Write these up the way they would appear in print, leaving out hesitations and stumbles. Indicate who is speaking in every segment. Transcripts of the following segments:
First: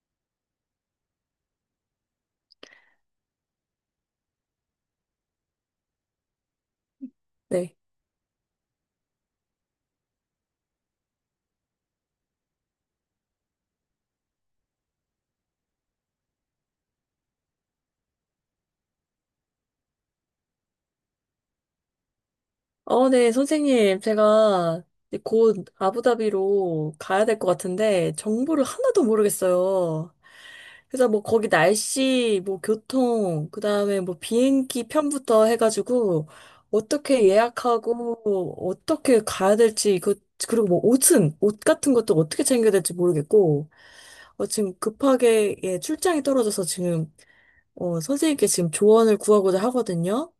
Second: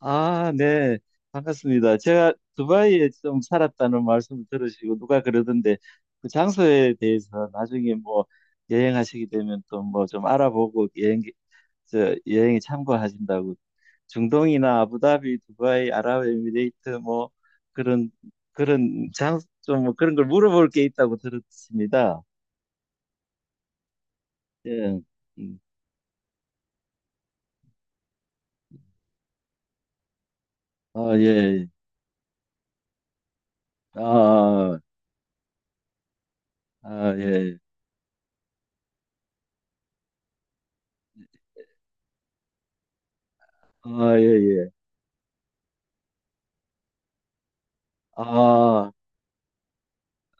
Speaker 1: 아, 네. 반갑습니다. 제가 두바이에 좀 살았다는 말씀을 들으시고 누가 그러던데 그 장소에 대해서
Speaker 2: 네.
Speaker 1: 나중에 뭐 여행하시게 되면 또 뭐 좀 알아보고 여행에 참고하신다고, 중동이나 아부다비, 두바이, 아랍에미레이트 뭐 그런 그런 장좀 뭐 그런 걸 물어볼 게 있다고 들었습니다.
Speaker 2: 어, 네, 선생님. 제가
Speaker 1: 예.
Speaker 2: 이제
Speaker 1: 음.
Speaker 2: 곧 아부다비로 가야 될 것 같은데, 정보를 하나도 모르겠어요. 그래서
Speaker 1: 아,
Speaker 2: 뭐 거기
Speaker 1: 예.
Speaker 2: 날씨, 뭐 교통, 그 다음에 뭐
Speaker 1: 아,
Speaker 2: 비행기 편부터 해가지고,
Speaker 1: 아,
Speaker 2: 어떻게
Speaker 1: 예.
Speaker 2: 예약하고, 어떻게 가야 될지, 그, 그리고 뭐 옷은, 옷 같은 것도 어떻게 챙겨야 될지 모르겠고,
Speaker 1: 아, 예,
Speaker 2: 어,
Speaker 1: 예.
Speaker 2: 지금 급하게, 예, 출장이 떨어져서 지금, 어, 선생님께 지금
Speaker 1: 아,
Speaker 2: 조언을 구하고자 하거든요.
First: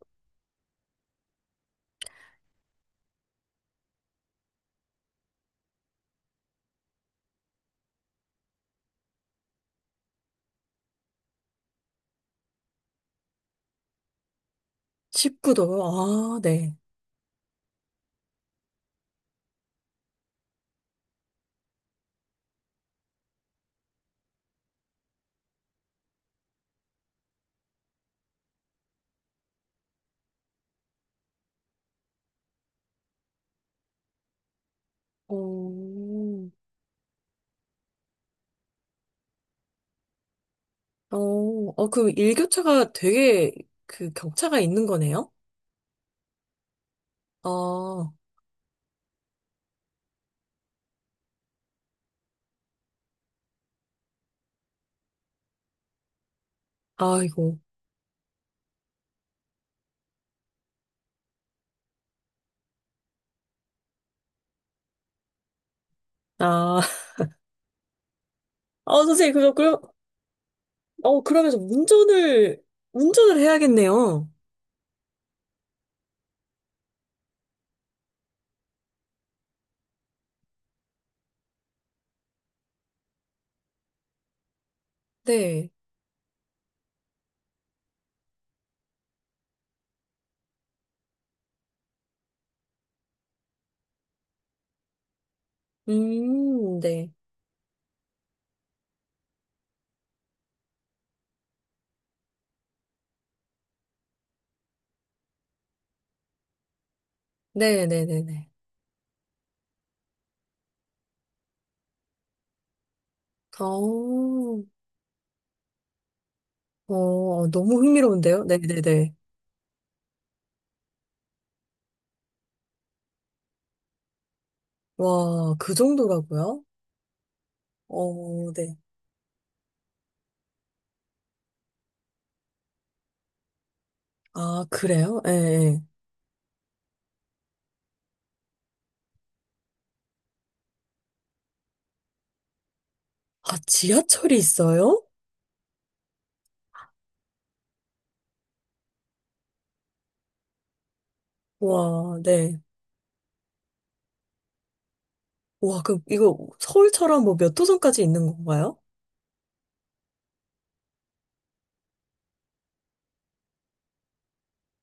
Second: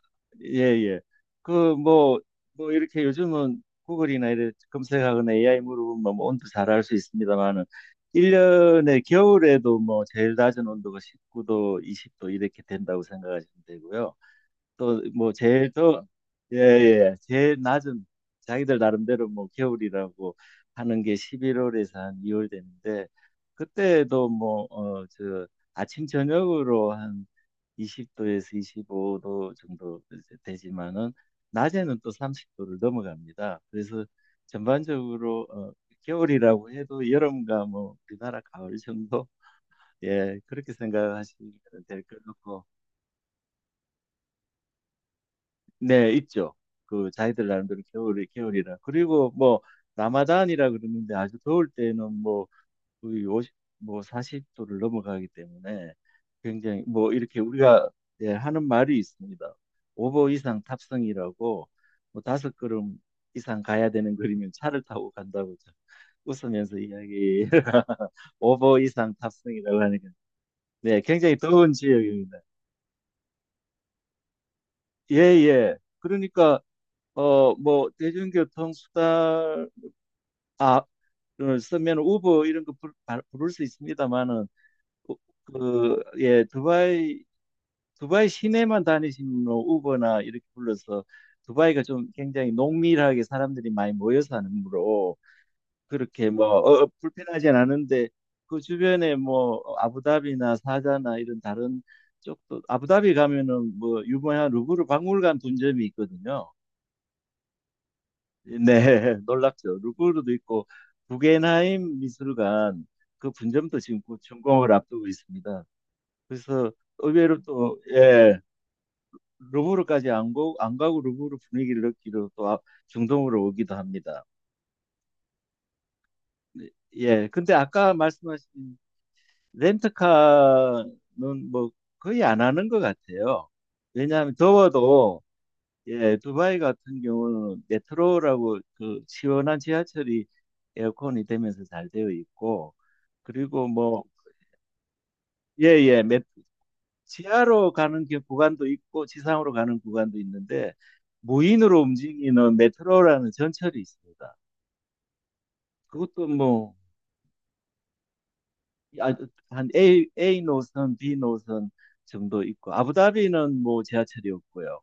Speaker 1: 예, 예. 그, 뭐, 이렇게 요즘은 구글이나 이래 검색하거나 AI 물어보면 뭐 온도 잘 알 수 있습니다만은, 1년에 겨울에도 뭐 제일 낮은 온도가 19도, 20도 이렇게 된다고 생각하시면 되고요. 또 뭐
Speaker 2: 19도,
Speaker 1: 제일 더.
Speaker 2: 아,
Speaker 1: 예, 예.
Speaker 2: 네.
Speaker 1: 예. 제일 낮은, 자기들 나름대로 뭐 겨울이라고 하는 게 11월에서 한 2월 되는데, 그때도 뭐 아침 저녁으로 한 20도에서 25도 정도 이제 되지만은 낮에는 또 30도를 넘어갑니다. 그래서 전반적으로
Speaker 2: 오,
Speaker 1: 겨울이라고 해도 여름과 뭐 우리나라 가을 정도, 예, 그렇게
Speaker 2: 어,
Speaker 1: 생각하시면
Speaker 2: 어,
Speaker 1: 될
Speaker 2: 그럼
Speaker 1: 것 같고.
Speaker 2: 일교차가 되게 그 격차가 있는 거네요?
Speaker 1: 네, 있죠. 그 자기들 나름대로
Speaker 2: 아,
Speaker 1: 겨울이 겨울이라. 그리고 뭐 라마단이라 그러는데, 아주 더울 때는 뭐 거의 오십, 뭐 40도를 넘어가기 때문에 굉장히 뭐 이렇게
Speaker 2: 아이고.
Speaker 1: 우리가, 예, 하는 말이 있습니다. 오보 이상 탑승이라고, 뭐 다섯 걸음 이상 가야 되는 거리면 차를 타고 간다고 웃으면서
Speaker 2: 아,
Speaker 1: 이야기 오보
Speaker 2: 어,
Speaker 1: 이상
Speaker 2: 선생님, 그럼,
Speaker 1: 탑승이라고 하니까. 네,
Speaker 2: 어,
Speaker 1: 굉장히
Speaker 2: 그러면서
Speaker 1: 더운 지역입니다.
Speaker 2: 운전을 해야겠네요.
Speaker 1: 예, 예. 그러니까 뭐 대중교통 수단을 쓰면 우버 이런 거 부를 수 있습니다만은
Speaker 2: 네.
Speaker 1: 그, 예, 두바이 시내만 다니시면 우버나 이렇게 불러서, 두바이가 좀 굉장히 농밀하게 사람들이 많이 모여 사는으로 그렇게 뭐
Speaker 2: 네.
Speaker 1: 불편하진 않은데 그 주변에 뭐 아부다비나 사자나 이런 다른 쪽도, 아부다비 가면은 뭐 유명한 루브르 박물관 분점이 있거든요. 네,
Speaker 2: 네네네네.
Speaker 1: 놀랍죠. 루브르도 있고 구겐하임 미술관 그
Speaker 2: 어,
Speaker 1: 분점도 지금 곧
Speaker 2: 어,
Speaker 1: 준공을 앞두고 있습니다. 그래서 의외로
Speaker 2: 어, 너무
Speaker 1: 또, 예,
Speaker 2: 흥미로운데요? 네네네.
Speaker 1: 루브르까지 안 가고 루브르 분위기를 느끼러 또 중동으로 오기도 합니다.
Speaker 2: 와, 그 정도라고요?
Speaker 1: 예, 근데 아까
Speaker 2: 어, 네.
Speaker 1: 말씀하신 렌트카는 뭐 거의 안 하는 것 같아요. 왜냐하면
Speaker 2: 아,
Speaker 1: 더워도,
Speaker 2: 그래요? 예, 예.
Speaker 1: 예, 두바이 같은 경우는 메트로라고 그 시원한 지하철이 에어컨이 되면서 잘 되어 있고.
Speaker 2: 아,
Speaker 1: 그리고 뭐,
Speaker 2: 지하철이 있어요?
Speaker 1: 예, 예, 지하로 가는 게 구간도 있고 지상으로 가는 구간도 있는데 무인으로
Speaker 2: 와,
Speaker 1: 움직이는
Speaker 2: 네.
Speaker 1: 메트로라는 전철이 있습니다.
Speaker 2: 와, 그,
Speaker 1: 그것도
Speaker 2: 이거
Speaker 1: 뭐,
Speaker 2: 서울처럼 뭐 몇 호선까지 있는 건가요?
Speaker 1: 아, 한 A 노선, B 노선 정도 있고 아부다비는 뭐 지하철이 없고요.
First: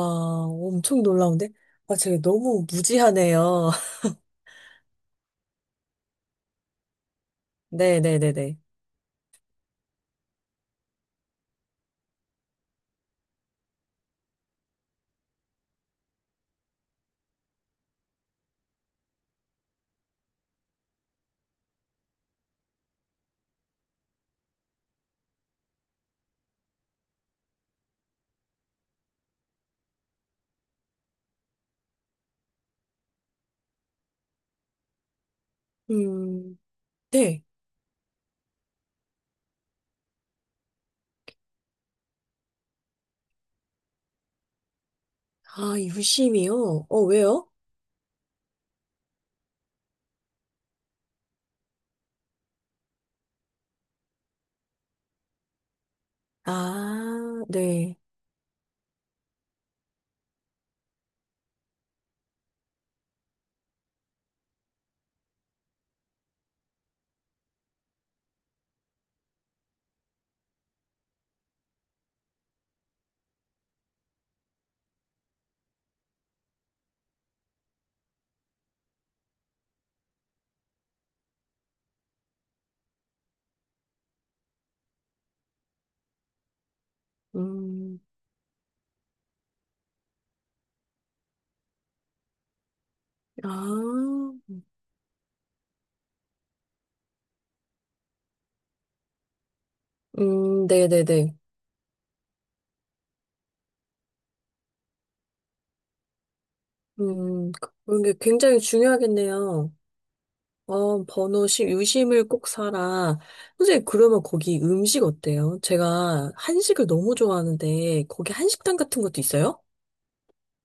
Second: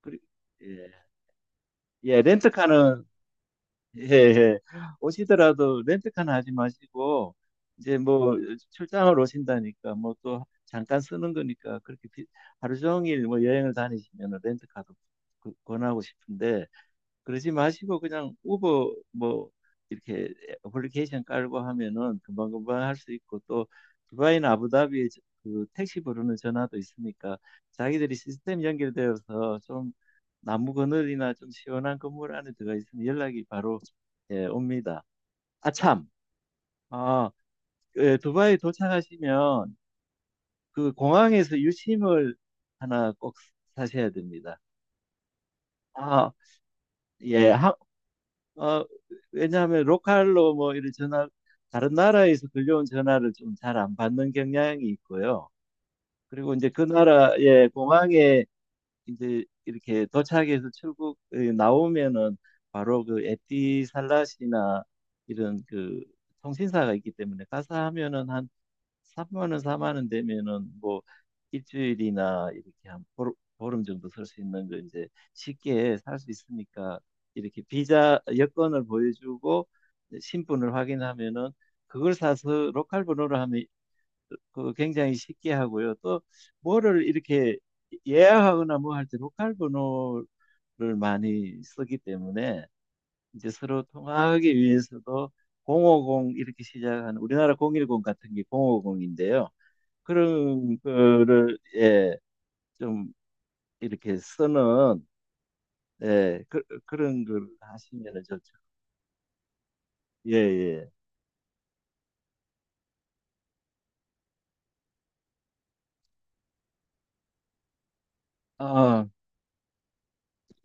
Speaker 1: 그리, 예,
Speaker 2: 엄청 놀라운데? 아, 제가
Speaker 1: 예,
Speaker 2: 너무
Speaker 1: 렌트카는,
Speaker 2: 무지하네요.
Speaker 1: 예, 예. 오시더라도 렌트카는 하지 마시고, 이제 뭐,
Speaker 2: 네네네네.
Speaker 1: 출장을 오신다니까, 뭐 또 잠깐 쓰는 거니까, 그렇게 하루 종일 뭐 여행을 다니시면 렌트카도 권하고 싶은데, 그러지 마시고 그냥 우버 뭐 이렇게 애플리케이션 깔고 하면은 금방금방 할 수 있고, 또 두바이나 아부다비에 그 택시 부르는 전화도 있으니까 자기들이 시스템 연결되어서, 좀 나무 그늘이나 좀 시원한 건물 안에 들어가 있으면 연락이 바로, 예, 옵니다. 아 참,
Speaker 2: 음,
Speaker 1: 아,
Speaker 2: 네.
Speaker 1: 그, 예, 두바이 도착하시면 그 공항에서 유심을 하나 꼭 사셔야 됩니다.
Speaker 2: 아,
Speaker 1: 아,
Speaker 2: 유심이요? 어, 왜요?
Speaker 1: 예, 어, 왜냐하면 로컬로 뭐 이런 전화, 다른 나라에서 들려온 전화를 좀 잘 안 받는 경향이 있고요. 그리고 이제 그
Speaker 2: 아,
Speaker 1: 나라의
Speaker 2: 네.
Speaker 1: 공항에 이제 이렇게 도착해서 출국, 나오면은 바로 그 에티살랏이나 이런 그 통신사가 있기 때문에, 가서 하면은 3만 원, 4만 원 되면은 뭐 일주일이나 이렇게 한 보름, 보름 정도 살 수 있는 거 이제 쉽게 살 수 있으니까, 이렇게 비자 여권을 보여주고 신분을 확인하면은 그걸 사서 로컬 번호로 하면 그 굉장히 쉽게 하고요. 또 뭐를 이렇게
Speaker 2: 음,
Speaker 1: 예약하거나 뭐 할 때 로컬 번호를 많이 쓰기 때문에
Speaker 2: 아,
Speaker 1: 이제 서로 통하기 위해서도 050 이렇게 시작하는 우리나라 010 같은 게 050인데요. 그런
Speaker 2: 네네네.
Speaker 1: 거를, 예, 좀 이렇게 쓰는, 예, 그런 걸
Speaker 2: 음, 그런 게
Speaker 1: 하시면은 좋죠.
Speaker 2: 굉장히 중요하겠네요.
Speaker 1: 예, 예.
Speaker 2: 어, 번호 시 유심을 꼭 사라. 선생님, 그러면 거기 음식 어때요? 제가 한식을 너무 좋아하는데, 거기 한식당 같은
Speaker 1: 아,
Speaker 2: 것도 있어요?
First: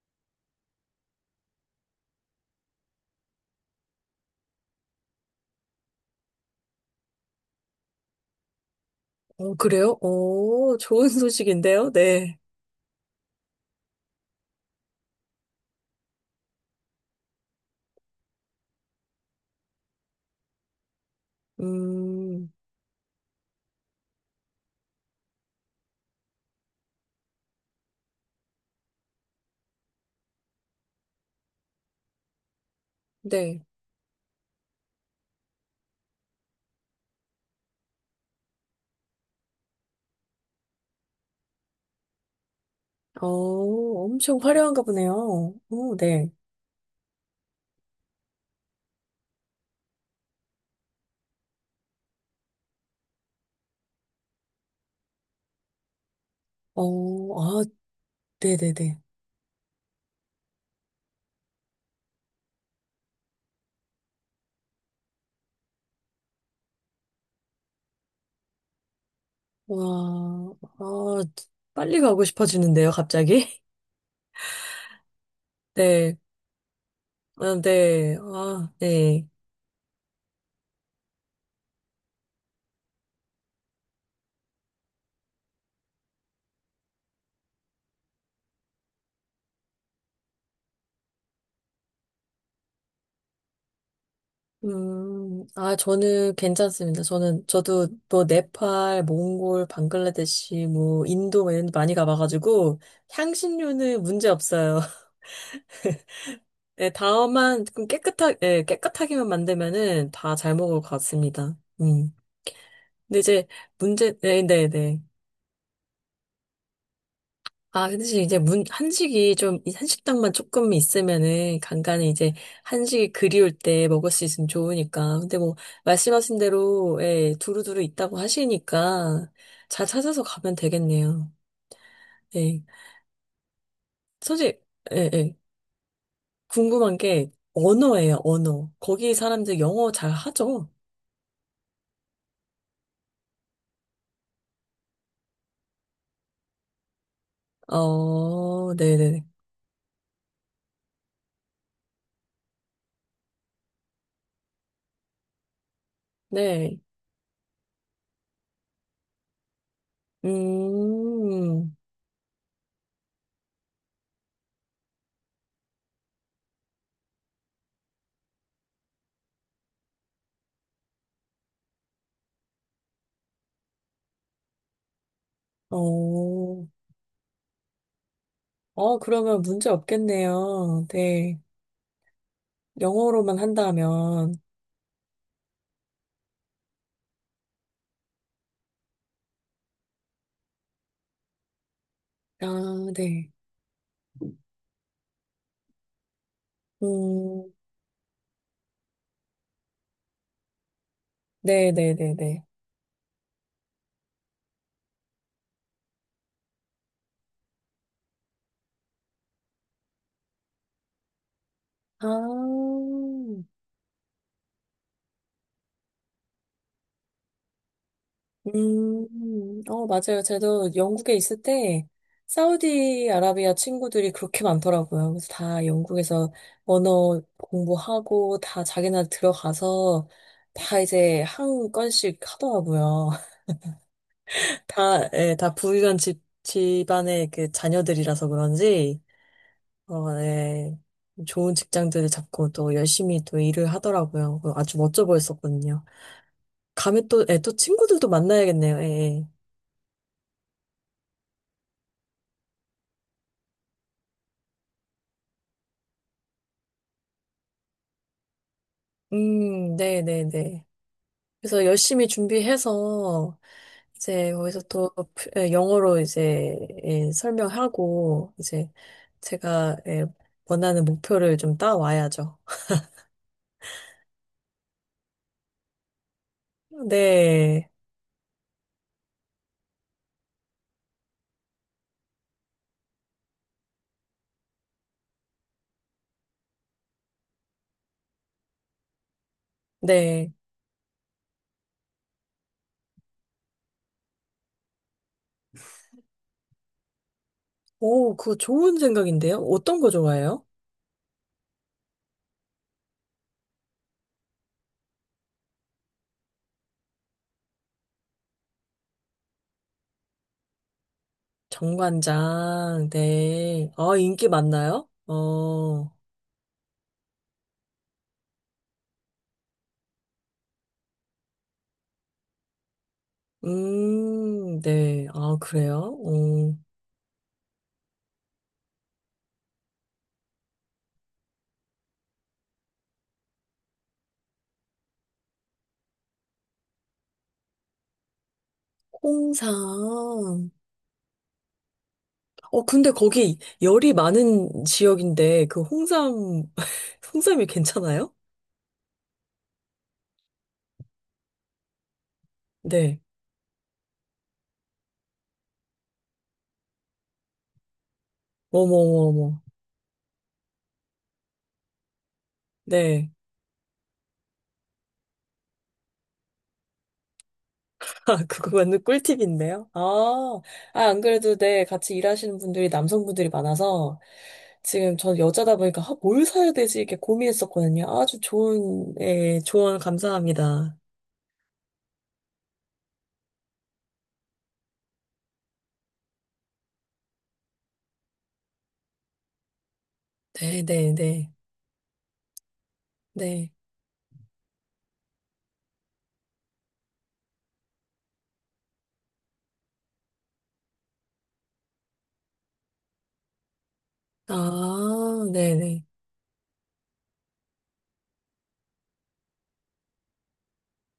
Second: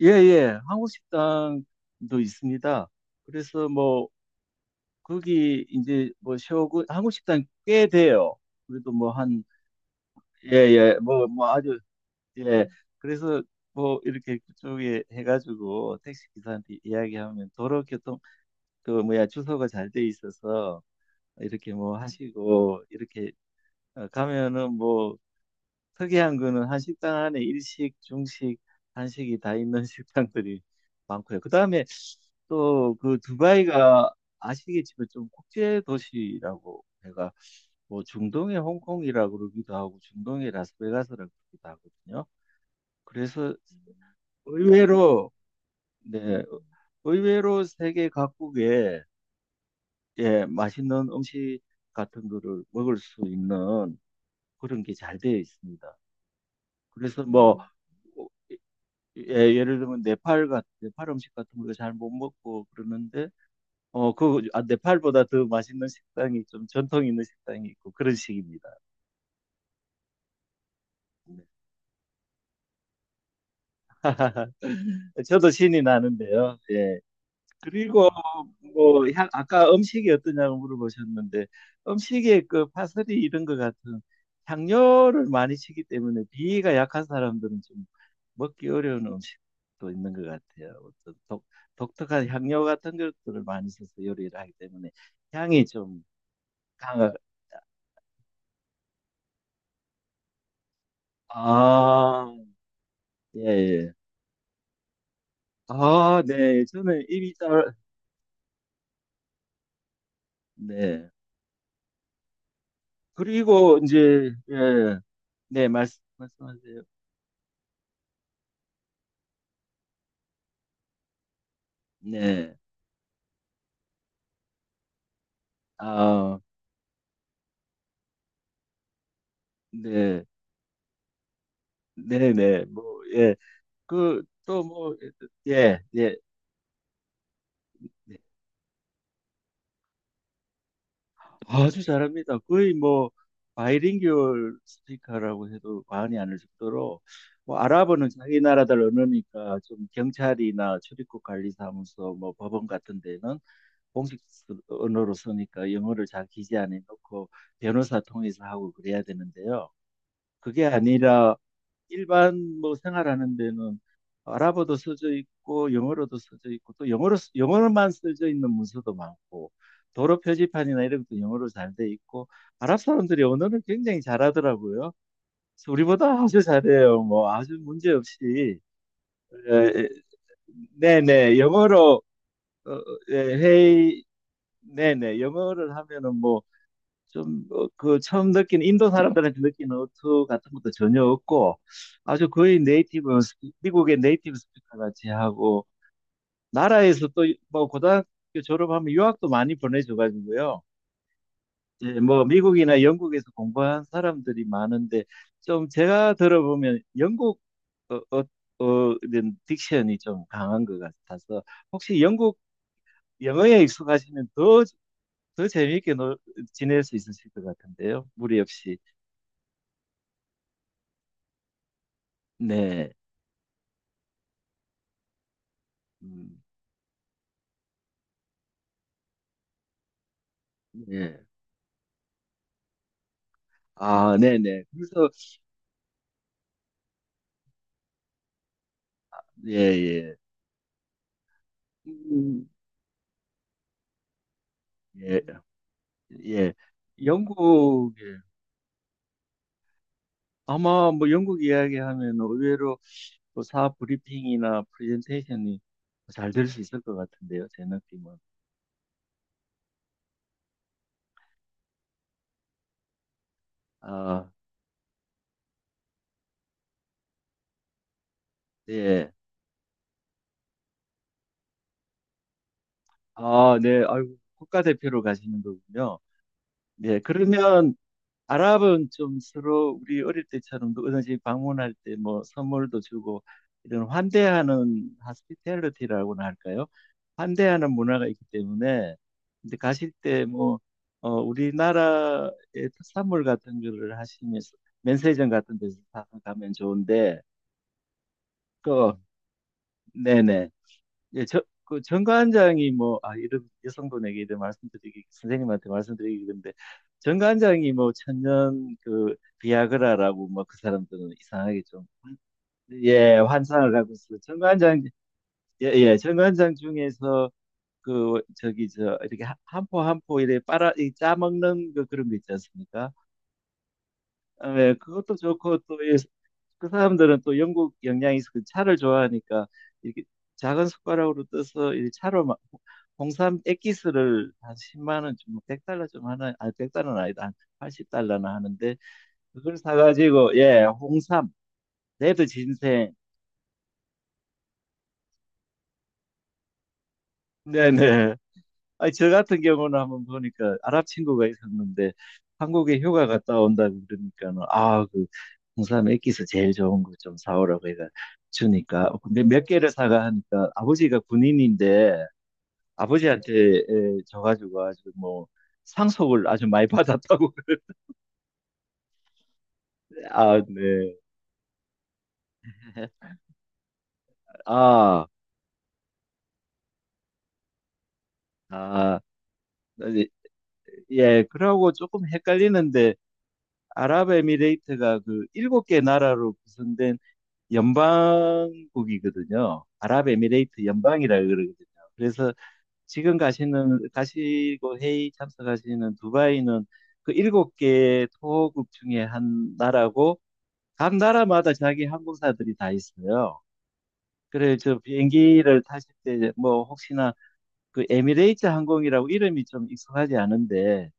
Speaker 1: 예, 예. 한국 식당도 있습니다. 그래서 뭐 거기 이제 뭐 쇼군 한국 식당 꽤 돼요. 그래도 뭐 한,
Speaker 2: 어, 그래요?
Speaker 1: 예,
Speaker 2: 오,
Speaker 1: 예.
Speaker 2: 좋은
Speaker 1: 뭐 아주.
Speaker 2: 소식인데요? 네.
Speaker 1: 예. 그래서 뭐 이렇게 그쪽에 해가지고 택시 기사한테 이야기하면 도로교통 그 뭐야 주소가 잘 돼 있어서 이렇게 뭐
Speaker 2: 음,
Speaker 1: 하시고 이렇게 가면은 뭐 특이한 거는 한 식당 안에 일식, 중식, 한식이 다 있는 식당들이 많고요. 그다음에 또 그
Speaker 2: 네.
Speaker 1: 두바이가 아시겠지만 좀 국제 도시라고 제가 뭐 중동의 홍콩이라고 그러기도 하고 중동의 라스베가스라고 그러기도 하거든요.
Speaker 2: 어,
Speaker 1: 그래서
Speaker 2: 엄청 화려한가
Speaker 1: 의외로,
Speaker 2: 보네요. 오, 네.
Speaker 1: 네, 의외로 세계 각국에, 예, 맛있는 음식 같은 거를 먹을 수 있는 그런 게 잘 되어 있습니다.
Speaker 2: 어,
Speaker 1: 그래서 뭐.
Speaker 2: 아,
Speaker 1: 음. 어,
Speaker 2: 네네네.
Speaker 1: 예, 예를 들면 네팔 음식 같은 거 잘 못 먹고 그러는데 네팔보다 더 맛있는 식당이 좀 전통 있는 식당이 있고 그런 식입니다.
Speaker 2: 와, 아,
Speaker 1: 네.
Speaker 2: 빨리 가고 싶어지는데요, 갑자기?
Speaker 1: 저도 신이
Speaker 2: 네.
Speaker 1: 나는데요. 예.
Speaker 2: 아,
Speaker 1: 그리고
Speaker 2: 네. 아,
Speaker 1: 뭐
Speaker 2: 네.
Speaker 1: 아까 음식이 어떠냐고 물어보셨는데 음식에 그 파슬리 이런 것 같은 향료를 많이 치기 때문에 비위가 약한 사람들은 좀 먹기 어려운 음식도 있는 것 같아요. 어떤 독특한 향료 같은 것들을 많이 써서 요리를 하기 때문에 향이
Speaker 2: 아,
Speaker 1: 좀
Speaker 2: 저는 괜찮습니다.
Speaker 1: 강하.
Speaker 2: 저도 뭐, 네팔, 몽골, 방글라데시, 뭐, 인도, 뭐 이런 데 많이
Speaker 1: 아,
Speaker 2: 가봐가지고,
Speaker 1: 예, 예.
Speaker 2: 향신료는 문제 없어요.
Speaker 1: 아, 네.
Speaker 2: 네,
Speaker 1: 저는 입이
Speaker 2: 다만
Speaker 1: 잘.
Speaker 2: 좀 깨끗하게, 네, 깨끗하게만 만들면은 다 잘 먹을 것
Speaker 1: 네.
Speaker 2: 같습니다. 음. 근데 이제
Speaker 1: 그리고
Speaker 2: 문제,
Speaker 1: 이제,
Speaker 2: 네, 네,
Speaker 1: 예,
Speaker 2: 네.
Speaker 1: 네, 말씀하세요.
Speaker 2: 아, 근데 지금 이제 문, 한식이 좀, 이 한식당만 조금 있으면은 간간히 이제
Speaker 1: 네.
Speaker 2: 한식이 그리울 때 먹을 수 있으면 좋으니까. 근데 뭐,
Speaker 1: 아,
Speaker 2: 말씀하신 대로, 예, 두루두루 있다고 하시니까 잘 찾아서
Speaker 1: 네,
Speaker 2: 가면 되겠네요.
Speaker 1: 네,
Speaker 2: 네.
Speaker 1: 네, 뭐, 예, 그,
Speaker 2: 솔직히,
Speaker 1: 또 뭐,
Speaker 2: 예, 예.
Speaker 1: 예, 예,
Speaker 2: 궁금한 게
Speaker 1: 예.
Speaker 2: 언어예요, 언어. 거기 사람들 영어 잘 하죠?
Speaker 1: 아주 잘합니다. 거의 뭐, 바이링구얼 스피커라고 해도 과언이 아닐 정도로, 뭐, 아랍어는 자기
Speaker 2: 어,
Speaker 1: 나라들
Speaker 2: 네네.
Speaker 1: 언어니까 좀 경찰이나 출입국 관리사무소, 뭐, 법원 같은 데는 공식 언어로 쓰니까 영어를 잘 기재
Speaker 2: 네.
Speaker 1: 안에 넣고 변호사 통해서 하고 그래야 되는데요. 그게 아니라,
Speaker 2: 음,
Speaker 1: 일반 뭐 생활하는 데는 아랍어도 써져 있고 영어로도 써져 있고 또 영어로만 써져 있는 문서도 많고 도로 표지판이나 이런 것도 영어로 잘 돼 있고, 아랍 사람들이 언어를 굉장히 잘하더라고요. 그래서 우리보다 아주
Speaker 2: 어,
Speaker 1: 잘해요. 뭐 아주 문제 없이,
Speaker 2: 어, 그러면 문제
Speaker 1: 에,
Speaker 2: 없겠네요.
Speaker 1: 네네,
Speaker 2: 네.
Speaker 1: 영어로. 어, 어, 예,
Speaker 2: 영어로만
Speaker 1: 회의.
Speaker 2: 한다면.
Speaker 1: 네네, 영어를 하면은 뭐 좀, 어, 그 처음 느낀 인도 사람들한테 느끼는 어투 같은 것도 전혀 없고 아주
Speaker 2: 아,
Speaker 1: 거의
Speaker 2: 네.
Speaker 1: 미국의 네이티브 스피커 같이 하고 나라에서 또
Speaker 2: 음,
Speaker 1: 뭐 고등학교 졸업하면 유학도 많이 보내줘가지고요. 이제
Speaker 2: 네네네네.
Speaker 1: 뭐 미국이나 영국에서 공부한 사람들이 많은데, 좀 제가 들어보면 영국, 어, 어, 이런 딕션이 좀 강한 것 같아서 혹시
Speaker 2: 아,
Speaker 1: 영국 영어에 익숙하시면 더 더 재미있게 지낼 수 있으실 것 같은데요. 무리 없이.
Speaker 2: 어, 맞아요. 저도 영국에 있을 때,
Speaker 1: 네.
Speaker 2: 사우디아라비아 친구들이 그렇게 많더라고요. 그래서 다 영국에서
Speaker 1: 음,
Speaker 2: 언어 공부하고, 다 자기네 들어가서, 다 이제
Speaker 1: 예.
Speaker 2: 한 건씩 하더라고요.
Speaker 1: 아, 네네. 그래서,
Speaker 2: 다, 예, 다 부유한 집, 집안의 그 자녀들이라서 그런지,
Speaker 1: 예,
Speaker 2: 어,
Speaker 1: 예.
Speaker 2: 예, 좋은 직장들을
Speaker 1: 음,
Speaker 2: 잡고 또 열심히 또 일을 하더라고요. 그 아주 멋져
Speaker 1: 예,
Speaker 2: 보였었거든요.
Speaker 1: 예.
Speaker 2: 감면 또, 예, 또 친구들도
Speaker 1: 영국에,
Speaker 2: 만나야겠네요. 예, 예.
Speaker 1: 아마 뭐 영국 이야기하면 의외로 또 사업 브리핑이나 프레젠테이션이 잘 될 수 있을 것 같은데요, 제 느낌은.
Speaker 2: 네네네. 그래서 열심히 준비해서,
Speaker 1: 아,
Speaker 2: 이제 거기서 또 프- 예, 영어로 이제 예, 설명하고, 이제
Speaker 1: 예.
Speaker 2: 제가 예, 원하는 목표를 좀 따와야죠.
Speaker 1: 아, 네. 아이고, 국가대표로 가시는 거군요. 네.
Speaker 2: 네,
Speaker 1: 그러면 아랍은 좀 서로 우리 어릴 때처럼 누구든지 방문할 때 뭐 선물도 주고 이런 환대하는 하스피텔리티라고나 할까요? 환대하는 문화가 있기 때문에 이제 가실 때
Speaker 2: 네.
Speaker 1: 뭐, 우리나라의 특산물 같은 거를 하시면서 면세점 같은 데서 사서 가면 좋은데,
Speaker 2: 오, 그거 좋은
Speaker 1: 그,
Speaker 2: 생각인데요? 어떤 거 좋아해요?
Speaker 1: 네네, 예, 저, 그 정관장이 뭐, 아, 이런 여성분에게 이런 말씀드리기, 선생님한테 말씀드리기 그런데, 정관장이 뭐, 천년 그, 비아그라라고, 뭐, 그 사람들은 이상하게 좀,
Speaker 2: 정관장,
Speaker 1: 예, 환상을
Speaker 2: 네.
Speaker 1: 갖고
Speaker 2: 아,
Speaker 1: 있어요.
Speaker 2: 인기
Speaker 1: 정관장,
Speaker 2: 많나요?
Speaker 1: 예,
Speaker 2: 어,
Speaker 1: 예, 정관장 중에서 그, 저기, 저, 이렇게 한포 한포 이렇게 빨아, 이 짜먹는 그런 거 있지 않습니까? 아, 네,
Speaker 2: 네.
Speaker 1: 그것도
Speaker 2: 아,
Speaker 1: 좋고 또 이,
Speaker 2: 그래요? 어,
Speaker 1: 그 사람들은 또 영국 영향이 있어 서 차를 좋아하니까 이렇게 작은 숟가락으로 떠서 이 차로 막 홍삼 액기스를 한 십만 원 좀, 백 달러 좀 하나, 아1달러는 아니다. 한 80달러나 하는데 그걸
Speaker 2: 홍삼.
Speaker 1: 사가지고, 예, 홍삼, 레드
Speaker 2: 어, 근데
Speaker 1: 진생.
Speaker 2: 거기 열이 많은 지역인데, 그 홍삼, 홍삼이 괜찮아요?
Speaker 1: 네네. 아니, 저 같은 경우는 한번 보니까 아랍 친구가 있었는데 한국에
Speaker 2: 네.
Speaker 1: 휴가 갔다 온다고 그러니까는, 아, 그 홍삼 액기스 제일 좋은 거 좀 사오라고 해서 주니까, 근데
Speaker 2: 어머머머.
Speaker 1: 몇 개를 사가 하니까 아버지가 군인인데
Speaker 2: 네.
Speaker 1: 아버지한테, 줘가지고 아주 뭐 상속을 아주 많이 받았다고 그래.
Speaker 2: 아, 그거 완전 꿀팁인데요?
Speaker 1: 아,
Speaker 2: 아, 아,
Speaker 1: 네.
Speaker 2: 안 그래도 네, 같이 일하시는 분들이 남성분들이 많아서 지금
Speaker 1: 아,
Speaker 2: 전 여자다 보니까 아, 뭘 사야 되지? 이렇게 고민했었거든요. 아주 좋은,
Speaker 1: 아,
Speaker 2: 예, 조언
Speaker 1: 네.
Speaker 2: 감사합니다.
Speaker 1: 예, 그러고 조금 헷갈리는데 아랍에미레이트가 그 일곱 개 나라로 구성된 연방국이거든요.
Speaker 2: 네,
Speaker 1: 아랍에미레이트
Speaker 2: 네,
Speaker 1: 연방이라
Speaker 2: 네,
Speaker 1: 그러거든요. 그래서 지금
Speaker 2: 네.
Speaker 1: 가시는 가시고 회의 참석하시는 두바이는 그 일곱 개 토호국 중에 한 나라고, 각 나라마다 자기 항공사들이 다 있어요. 그래서
Speaker 2: 아, 네,
Speaker 1: 비행기를
Speaker 2: 네.
Speaker 1: 타실 때 뭐 혹시나 그 에미레이트 항공이라고 이름이 좀 익숙하지 않은데,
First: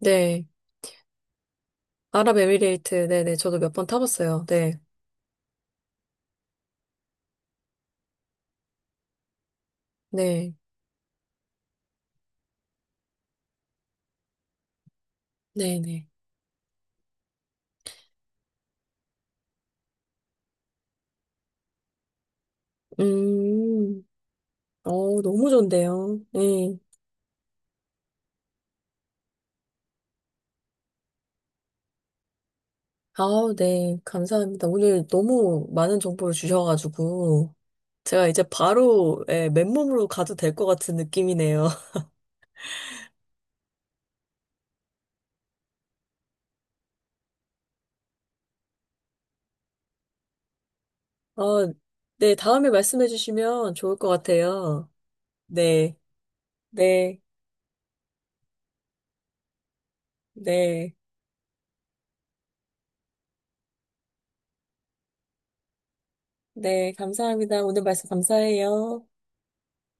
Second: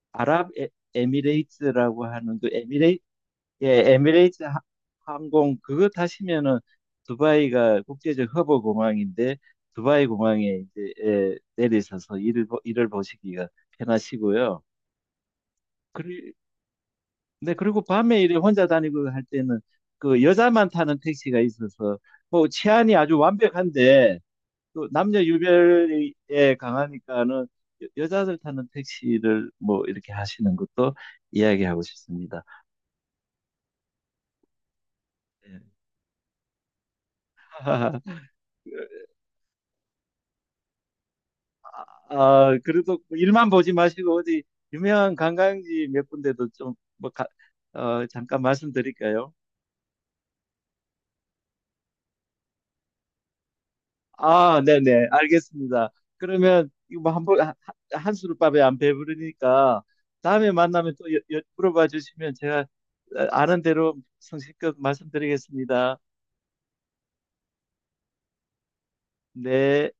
Speaker 2: 네.
Speaker 1: 아랍 미레이트라고 하는 그
Speaker 2: 아랍에미레이트,
Speaker 1: 에미레이트,
Speaker 2: 네, 네. 저도 몇 번
Speaker 1: 예, 에미레이트
Speaker 2: 타봤어요. 네,
Speaker 1: 항공 그거 타시면은, 두바이가 국제적 허브 공항인데 두바이
Speaker 2: 네,
Speaker 1: 공항에 이제, 예, 내리셔서 일을 보시기가 편하시고요.
Speaker 2: 네, 네.
Speaker 1: 그리, 네, 그리고 밤에 이래 혼자 다니고 할 때는 그 여자만 타는 택시가 있어서 뭐 치안이 아주
Speaker 2: 음,
Speaker 1: 완벽한데 또 남녀
Speaker 2: 어, 너무
Speaker 1: 유별이,
Speaker 2: 좋은데요.
Speaker 1: 예,
Speaker 2: 네.
Speaker 1: 강하니까는 여자들 타는 택시를 뭐 이렇게 하시는 것도 이야기하고 싶습니다.
Speaker 2: 아, 네, 감사합니다. 오늘
Speaker 1: 예.
Speaker 2: 너무 많은 정보를 주셔가지고, 제가 이제 바로, 예, 맨몸으로 가도 될 것 같은 느낌이네요.
Speaker 1: 아, 그래도 뭐 일만 보지 마시고 어디 유명한 관광지 몇 군데도 좀 뭐, 어, 잠깐 말씀드릴까요?
Speaker 2: 아, 네, 다음에 말씀해 주시면 좋을 것
Speaker 1: 아,
Speaker 2: 같아요.
Speaker 1: 네네, 알겠습니다.
Speaker 2: 네,
Speaker 1: 그러면 이거 뭐
Speaker 2: 네,
Speaker 1: 한번 한 수르밥에 안 배부르니까 다음에 만나면
Speaker 2: 네,
Speaker 1: 또 물어봐 주시면 제가 아는 대로 성실껏 말씀드리겠습니다.
Speaker 2: 네, 감사합니다. 오늘 말씀 감사해요.
Speaker 1: 네.